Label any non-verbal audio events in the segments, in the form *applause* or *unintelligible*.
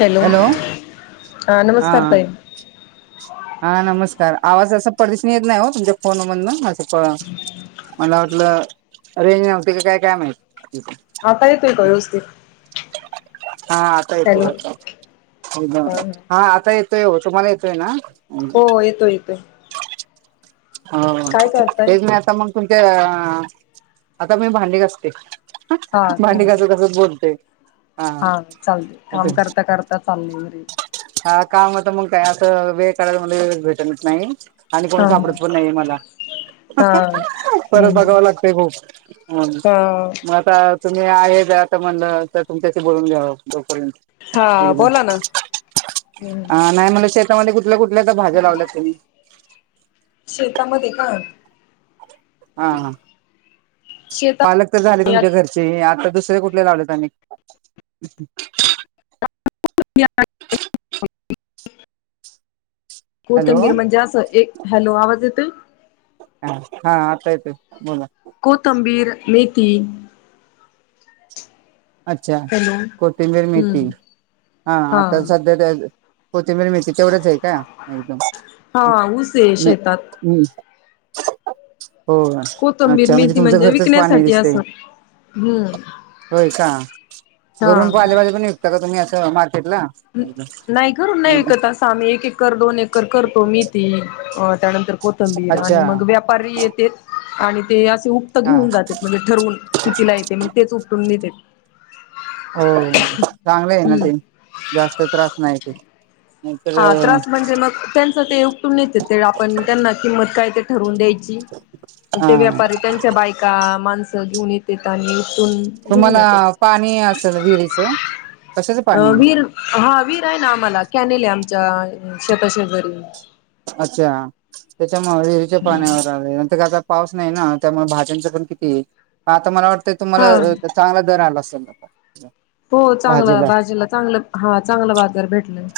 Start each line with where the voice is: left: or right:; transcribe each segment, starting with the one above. left: Hello ह
right: हा
left: नमस्कार ताई
right: हा नमस्कार आवाज असं पटदिशन येत नाही हो तुमच्या फोन मधनं अस फ मला वाटलं रेंज नव्हती का काय कायम माहीत
left: आता येतोय का व्यवस्थित
right: हा आता येतोय
left: हॅलो
right: आता
left: हा
right: अ ब हा आता येत होय हो तुम्हाला येतोय ना
left: हो येतोय येतोय
right: हो
left: काय करताय?
right: तेच ना आता मग तुमच्या आता मी भांडी घासते
left: हा का
right: भांडी घासून घासत बोलते
left: हा चालते काम करता करता चाललय घरी
right: हा काम होत मग काय अस वेळ काढायला म्हटल वेळ भेटतच नाही आणि कोण
left: हा हा
right: सापडत पण नाही मला ह ह हा
left: हम्म
right: परत
left: हम्म
right: बघावं लागतय खूप ह
left: हा
right: मग आता तुम्ही आहेसात आता म्हणलं तर तुमच्याशी बोलून घ्याव फो वरून
left: हा
right: एकदा
left: बोला ना हम्म
right: नाही म्हणलं शेत त आणि कुठल्या कुठल्या तर भाज्या लावल्या तुम्ही
left: शेतामध्ये काय
right: हा हा
left: शेता
right: पालक तर झाले तुमच्या घरचे आता दुसरे कुठले लावलेत आणि
left: आता कुठली आणि भाजी
right: हॅलो
left: कोथंबीर म्हणजे असं एक हॅलो आवाज येतोय
right: ह हा आता येतोय बोला
left: कोथिंबीर मेथी
right: अच्छा
left: हॅलो
right: कोथिंबीर मेथी
left: हम्म
right: हा आता सध्या त्या कोथिंबीर मेथी तेव्हडीच आहे का एकदम
left: हा ऊस आहे शेतात
right: म् हो
left: कोथंबीर
right: अच्छा म्हणजे
left: मेथी
right: तुमचं घरचंच पाणी
left: विकण्यासाठी
right: दिसतय
left: असं हम्म.
right: होय अच्छा
left: हा.
right: घरून पा आले बाजे पण विकता का तुम्ही असं मार *unintelligible*
left: नाही करून नाही विकत आम्ही एक एकर दोन एकर करतो मी ते त्यानंतर कोथंबीर
right: अच्छा
left: आणि मग व्यापारी येतेत आणि ते रोपट
right: हा
left: घेऊन जाते म्हणजे ठरवून कि तिला येते मग तेच उपटून नेते
right: हो चांगले आहे ना
left: हम्म.
right: ते जास्त त्रास नाही ते नाहीतर
left: हा त्रास म्हणजे मग त्यांच ते उपटून येते ते आपण त्यांना किंमत काय ते ठरवून द्यायची
right: हा
left: ते व्यापारी त्यांच्या बायका माणसं घेऊन येतेत आणि उपटून घेऊन
right: तुम्हाला
left: जातेत.
right: पाणी असेल विहिरीचं कशाचं
left: अ
right: पाणी
left: वीर हा वीर आहे ना आम्हाला कॅनेल हे आम शेता शेजारी
right: अच्छा त्याच्यामुळे विरीच्या
left: हम्म
right: पाण्यावर आले नंतर का आता पाऊस नाही ना त्यामुळे भाज्यांच पण किती आता मला वाटतंय
left: हा
right: तुम्हाला चांगला दर आला अस *inaudible*
left: हो चांगलं भाजीला चांगलं हा चांगलं बाजार भेटलंय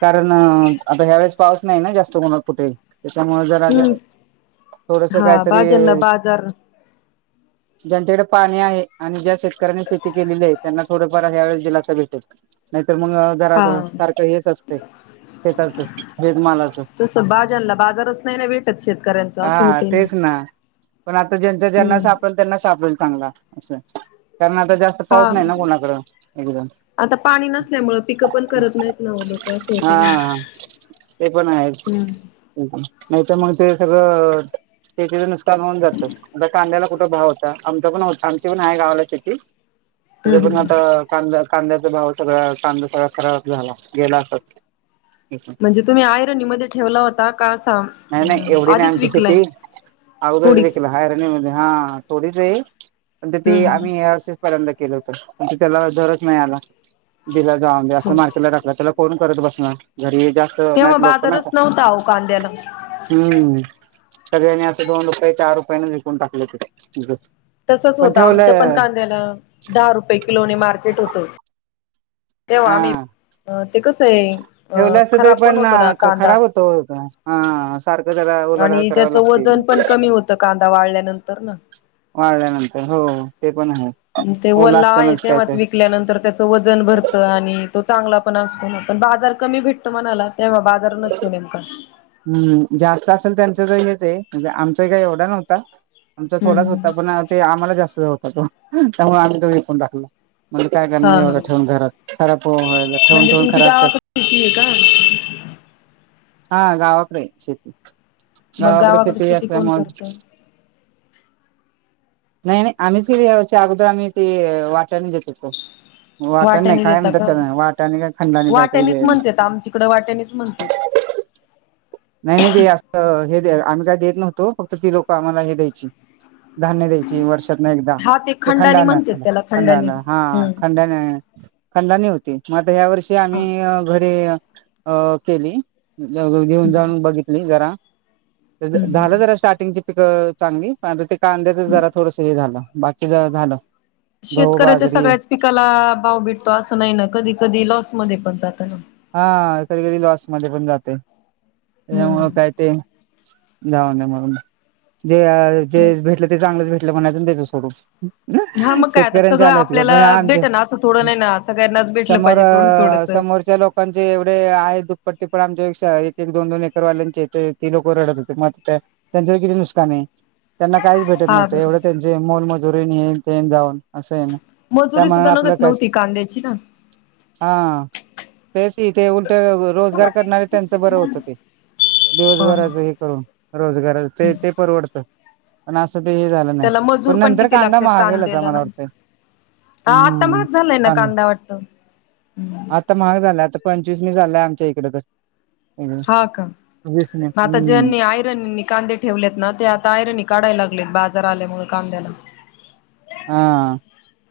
right: कारण आता ह्या वेळेस पाऊस नाही ना जास्त कोण कुठेही त्याच्या मूळ जरा जा
left: हम्म
right: थोडस
left: हा
right: काहीतरी
left: भाज्यांना बाजार
right: ज्यांच्या कड पाणी आहे आणि ज्या शेतकऱ्यांनी शेती केलेली आहे त्यांना थोडंफार ह्या वेळेस दिलासा भेटल नाही तर मग
left: हा
right: घरात सारखं हेच अस शेताच शेतमालाच
left: तसं भाज्यांना *inaudible*
right: हा तेच ना पण आता ज्यांचा ज्यांना
left: हम्म
right: सापडेल त्यांना सापडेल चांगला असं कारण आता जास्त
left: हा
right: पाऊस नाही ना कुणाकड, एकदम
left: आता पाणी नसल्यामुळं, पिकं पण करत नाहीत नावं लोक.
right: हा
left: होतंय ना.
right: ते पण आहे
left: हम्म
right: नाही तर मग ते सगल शेतीचं नुकसान होऊन जात आ कांद्याला कुठं भाव होता आमचा पण हो आमची पण आहे गावाला शेती
left: हम्म
right: त्याच्या पण
left: हम्म
right: आता कांद कांद्याचा भाव सगळा कांदा सगळा खराब झाला गेला असाच
left: म्हणजे तुम्ही आयरनीमध्ये ठेवला होता का असा
right: नाही एवढी नाही
left: आधीच
right: आमची
left: विकलाय
right: शेती अगोदर
left: थोडीच
right: विकला हारणीमध्ये हा थोडीच हे पण ते
left: हम्म
right: आम्ही *unintelligible* पर्यंत केलं होतं त्याला दरच नाही आला. दिला जा म्हे असं
left: हो.
right: मार्केटला टाकला त्याला कोण करत बसण घरी जास्त
left: तेव्हा
right: नाहीत लोक ना
left: बाजारच
right: का
left: नव्हता अहो कांद्याला
right: हम्म सगळ्यांनी असं दोन रुपये चार रुपयाने विकून टाकले तेथे
left: तसच होतं आमच्या पण कांद्याला दहा रुपये किलोने मार्केट होतं तेव्हा
right: हा
left: आम्ही ते कस
right: ठेवलं असत तरी पण
left: कांदा
right: खराब होतो सारखं जरा उलाढाल कर
left: त्याच वजन पण कमी होत कांदा वाढल्यानंतर ना
right: वाढल्यानंतर हो ते पण आहे
left: ते
right: ओला
left: वला आहे
right: असतानाच काय
left: तेव्हाच
right: तर
left: विकल्यानंतर त्याचं वजन भरतं आणि तो चांगला पण असतो ना पण बाजार कमी भेटतो मणाला तेव्हा बाजार नसतो नेमका
right: हम्म जास्त असेल त्यांचं तर हेच आहे म्हणजे आमचा काही एवढा नव्हता आमचा थोडाच होता
left: हम्म
right: पण ते आम्हाला जास्त होत तो त्यामुळे आम्ही तो विकून टाकला. म्हणजे काय करण
left: हा हा
right: एवढं ठेवून घरात खराब ठेवून
left: म्हणजे
right: ठेवून
left: तुमची
right: खराब. ढ
left: गावाकडे शेती आहे का
right: हा गावाकडे शेती.
left: मग
right: गावाकडे शेती
left: कोण
right: असल्यामुळे.
left: करत
right: नाही नाही आम्हीच गेली अगोदर आम्ही ते वाटन देत होतो. वाटन नाही
left: वाट्याने
right: काय
left: देता
right: म्हणत्यात
left: का
right: वाटन *unintelligible* काही खंड नाही
left: वाट्यानीच
right: काहीतरी
left: म्हणतेत आमच्याकडे वाट्यानीच म्हणतेत.
right: *unintelligible* *unintelligible* नाही नाही ते असं हे आम्ही काय देत नव्हतो फक्त ती लोक आम्हाला हे द्यायची धान्य द्यायची वर्षातन एकदा.
left: हा
right: ते
left: खंडानी
right: खंडान
left: म्हणतेत त्याला खंडानी
right: खंडान हा
left: हम्म
right: खंडन खंडनी होती मग आता ह्या वर्षी
left: हा.
right: आम्ही मी घरी केली घेऊन जाऊन.
left: हम्म
right: बघितली जरा झालं
left: हम्म.
right: जरा स्टार्टिंगची पिक चांगली प ते कांद्याचं जरा थोडस हे झालं बाकी ज झालं. गहू
left: शेतकऱ्याच्या
right: बाजरी
left: सगळ्याच पिकाला भाव भेटतो असं नाही ना कधी कधी लॉस मध्ये पण जात ना.
right: हा कधी कधी लॉस मध्ये पण जातंय, त्यामुळं
left: हम्म.
right: काय ते जाऊन दे म्हणून, जे जे भेटलं ते चांगलंच भेटलं म्हणायच द्यायचं सोडून.
left: हा मग काय आता
right: शेतकऱ्यांचे
left: सगळं
right: हालत ग
left: आपल्याला
right: *unintelligible* आमच्या,
left: भेटन असं थोडं नाही ना सगळ्यांनाच भेटलं
right: समोर
left: पाहिजे थोडं थोडस.
right: समोरच्या लोकांचे तेवढे आहे दुप्पट तिप्पट आमच्या एक एक दोन दोन एकरवाल्यांचे ते ती लोक रडत होते मग ते त्यांचं पण किती नुकसान आहे. त्यांना काहीच भेटत
left: हा
right: नव्हतं
left: बर
right: एवढं त्यांचे मोलमजुरी येन तेन जाऊन असं आहे ना. त्या
left: मजुरी
right: म्हणाला
left: सुद्धा
right: आपलं
left: नगत
right: कायच,
left: नव्हती कांद्याची ना.
right: हा. थे उट रोजगार करणारे त्यांच बरं होतं ते.
left: हा हा.
right: दिवसभराच हे करून रोजगार ते ते परवडत पण अस अस ते हे झालं नाही
left: त्याला
right: पण
left: मजूर
right: नंतर
left: किती
right: कांदा
left: लागतात
right: महागेलता
left: कांद्याला
right: मला
left: ना.
right: वाटतंय.
left: हा आता
right: हम्म,
left: महाग झालाय ना
right: *unintelligible*
left: कांदा वाटतं.
right: आता महाग झाल्यात. आता पंचवीस झालंय आमच्या इकडे तर.
left: हा का.
right: दिसणे
left: मग आता
right: हम्म
left: ज्यांनी आयरननी कांदे ठेवलेत ना ते आता आयरन काढाय लागलेत बाज दर आल्या मुळे कांद्याला
right: हा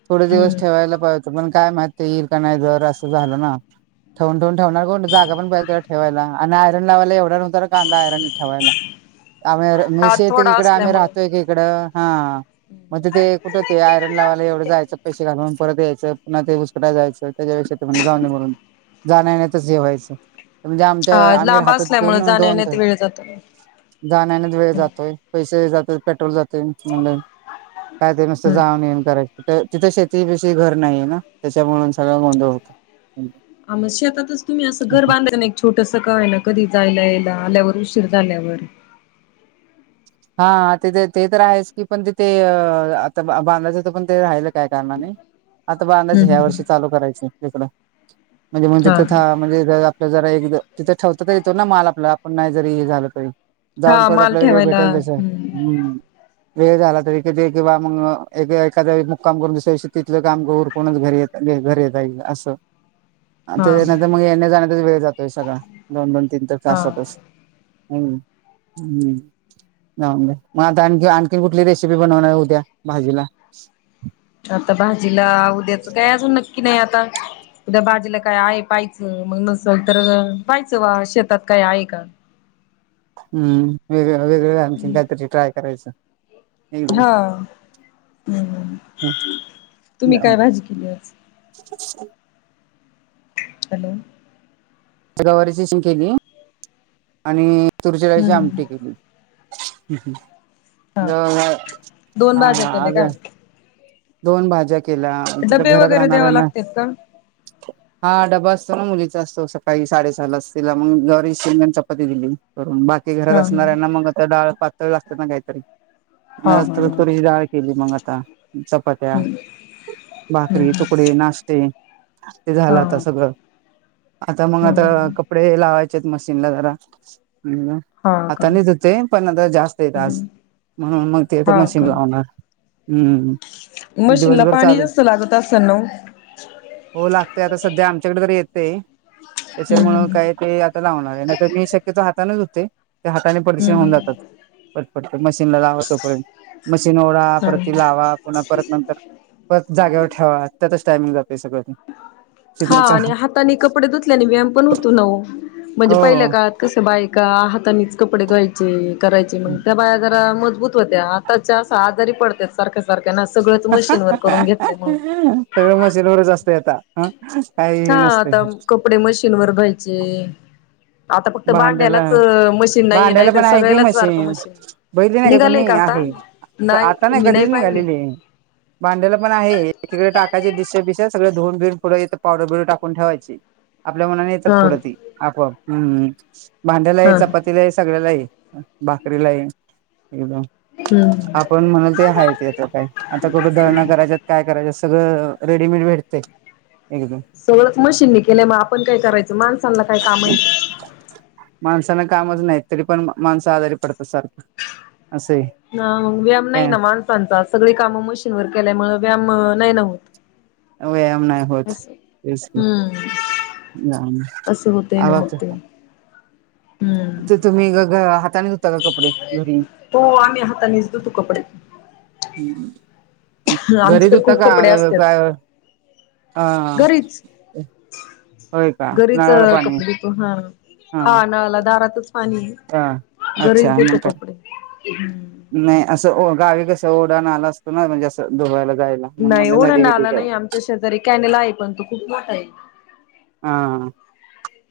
right: थोडे दिवस
left: हम्म
right: ठेवायला पाहिजत पण काय माहित. तेल का नाही जर असं झालं ना ठेवून ठेवून ठेवणार कोण जागा पण पहिल तर ठेवायला आणि आयरन लावायला एवढ्या नव्हतं *unintelligible* आयरन. ठेवायला आम्
left: हात
right: मिेसे येत क
left: थोडा
right: इकडे आम्ही
left: असल्यामुळे
right: राहतोय की इकडं हा. म्हणजे ते ते आयरन लावायला एवढं जायचं पैसे घालून परत यायचं पुन्हा ते *unintelligible* जायं त्याच्यापेक्षा ते जाऊ म्हणून. जाण्यायेण्यातच हेवायचं म्हणजे आमच्या
left: हा
right: आम्हीर
left: लांब
right: हातात *unintelligible*
left: असल्यामुळे जाण्यायेण्यात वेळ जातो
right: जाण्यायेण्यात वेळ जातोय पैसे जात पेट्रोल जाते म्हण, काय ते नसतं
left: हम्म
right: जाऊन येन करायच *unintelligible* तिथं शेतीपेशी घर नाहीये ना त्याच्यामुळेन सगळं गोंधळ होतं.
left: आ म शेतातच तुम्ही असं घर बांधाय एक छोटास का होईना ना कधी जायला यायला आल्यावर उशीर झाल्यावर.
right: हा तेिथे ते तर आहेच की पण तिथे आता बांधायचं तर पण ते राहिलं काय कारणाने. आता बांधायच
left: हम्म
right: ह्या
left: हम्म
right: वर्षी चालू करायचं तिकडं म्हणजे मग
left: हा
right: तिथं म्हणजे ज एक तिथं ठेवत तरी येतो ना माल आपला आपण नाही जरी हे झालं तरी
left: हा
right: जाऊनत
left: माल
right: आपल्याला वेळ भेट
left: ठेवायला
right: *unintelligible*
left: हम्म
right: हम्म. वेळ झाला तरी कध कंवा मग एखादा मुक्काम करून दुसऱ्या दिवी तिथल काम *unintelligible* घरी येत घरी जाईल असं.
left: हा
right: तेनंतर मग येण्या जाण्याचाच वेळ जातोय सगळा दोन दोन तीन तर
left: हा
right: तासातच. हम हम्म. जा मग आता आणखी आणखी कुठली रेसिपी बनवणार उद्या भाजीला?
left: आता भाजीला उद्याच काय अजून नक्की नाही आता उद्या बाजीला काय आहे पाहायचं मग नसल तर पाहायचं वा शेतात काय आहे का.
right: हम् वेग वेग आनचील काहीतरी ट्राय करायचं. एकदम
left: हां असं, तुम्ही काय भाजी केली आ?
right: *inaudible*
left: हलो
right: गवारीची शिम केली आणि तुरीचिडळची
left: हम्म
right: आमटी केली. द
left: हा का
right: अ
left: दोन
right: आं
left: भाज्या केल्या
right: आज.
left: का
right: दोन भाज्या केल्या तित
left: डबे
right: घरात
left: वगैरे द्याव
right: राहणाऱ्यांना
left: लागतात का
right: हा डबा असतो ना. मुलीचा असतो. सकाळी साडेसहाला आज तिला मग गवारीची शेंग चपाती दिली. करून. तर बाकी घरात
left: हा
right: असणाऱ्यांना मग डाळ पातळी ला असते ना काहीतरी.
left: हा हा
right: आ तर
left: हा
right: तुरीची जाडाळ केली मग आता. चपात्या.
left: हम्म
right: भाकरी. तुकडे नाष्टा. ते
left: हा
right: झालं आता सगळं. आता मग आता
left: हम्म
right: कपडे लावायचे आहेत. मशीनला जरा. हम्
left: हा का
right: आता नाहीं. धुते पण आता जास्त येत आज. म्हणून मग तेिथं मशीन लावणार हम्म.
left: मशीन ला
right: दिवसभर
left: पाणी
right: चालू
left: जास्त लागत असेल ना ओ.
right: ते आता सध्या आमच्याकडे तररी येतेये.
left: हम्म
right: त्याच्यामुळं काय
left: हम्म
right: ते आता लावणार आहे. नाही तर मी शक्यतो हाताानच धुते. त्या हाताने प्रदिक्षण होऊन
left: हम्म.
right: जातात. पटपट मशीनला लावा सोप मशीन ओढा. परत ती लावा. पुन्हा परत नंतर. परत जाग्यावर ठेवा. त्यातच टायमिंग जातय सगळं.
left: हा आणि हाताने कपडे धुतल्याने व्यायाम पण होतो नव म्हणजे पहिल्या
right: हो
left: काळात कसं बायका. हातानीच कपडे द्यायचे. करायचे मग त्या बाहे मजबूत होत्या आताच्या. आजारी पडत सारख्या-सारख्या.
right: सगळ मशीनवरच असतय आता. आ
left: हा आता कपडे मशीन वर धुवायचे. आता फक्त भांड्यालाच मशीन नाहीये नाही
right: भांड्याला-भांड्याला
left: तर
right: पण आहे की
left: सगळ्यालाच सारखं
right: मशीन. बघितली नाही का
left: निघालय
right: तुम्ही.
left: आता?
right: आहे तर आता नाही कधीच निघालेली आहे. भांड्याला पण आहे. एकीकडे टाकायचे डिश, -बिश सगळे. धुउन-बिऊूनं येत पावडर, - बिवडर टाकून ठेवायची आपल्या मनाने येतात.
left: हा
right: फूड ती आपोआप. भांड्याला हाय,
left: हा
right: चपातीला हाय, सगळ्याला हाय भाकरीला हाये. एकदम
left: हम्म.
right: आपण म्हणल ते हायच येत काय? आता कुठं दळण करायच्यात? काय करायच्यात सगळं रेडीमेड भेटते.
left: सगळंच मशीन ने केल्या, मग आपण काय करायचं? माणसांना काय काम हायीत?
right: माणसाना कामच नाही, तरी पण माणस आजारी पडतात सारख अस
left: हा व्यायाम नाही ना माणसांचा, सगळी काम मशीन वर केल्याय मुळ व्यायाम नाही ना होत.
right: व्यायाम नाही होत.
left: असं.
right: तेच की
left: हम्म
right: व्याम
left: असं होतय ना मग
right: *unintelligible* ते का?
left: हम्म.
right: तर तुम्ही, ग हाताने धूता का कपडे घरी?
left: आम्ही हातानेच हो धुतो कपडे
right: घरी
left: आमचे तर
right: धुता
left: खूप कपडे
right: का
left: असत्यात.
right: काय? हा हा.
left: घरीच घरीच कपडे धुतो हा. हा नाला दारातच पाणी
right: हा
left: आहे
right: अच्छा
left: घरीच
right: मग
left: धुतो
right: काय
left: कपडे.
right: नाही असं गावी कसं ओढा नाला असतो ना, म्हणजे अस धुयायला.
left: नाही ओढा, नाला नाही आमच्या शेजारी, कॅनेल आहे पण तो खूप मोठा आहे.
right: हा हा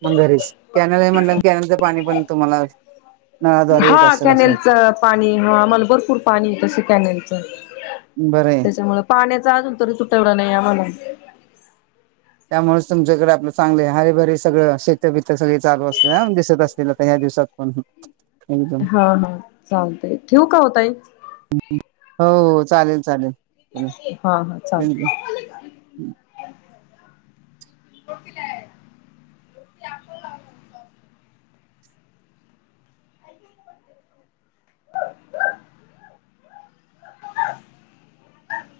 right: मग घरीच, कॅनल हाय म्हणल्यावर कॅनलच पाणी पण तुम्हालाच
left: हा कॅनेलचं पाणी, हा मला भरपूर पाणी हाय तस कॅनेलचं.
right: बरं आहे
left: त्याच्यामुळे पाण्याचा अजून तरी तुटवडा नाही आमाला.
right: त्यामुळेस तुमच्याकड चांगले हरेभरे सगळं शेत बित सगळे चालू असते ना दिसत असतील तर ह्या दिवसात पण एकदम
left: हा हा चालतय ठेव का हो ताई.
right: हो हो चालेल चालेल.
left: हा हा
right: चला.
left: चालत. *unintelligible* *unintelligible*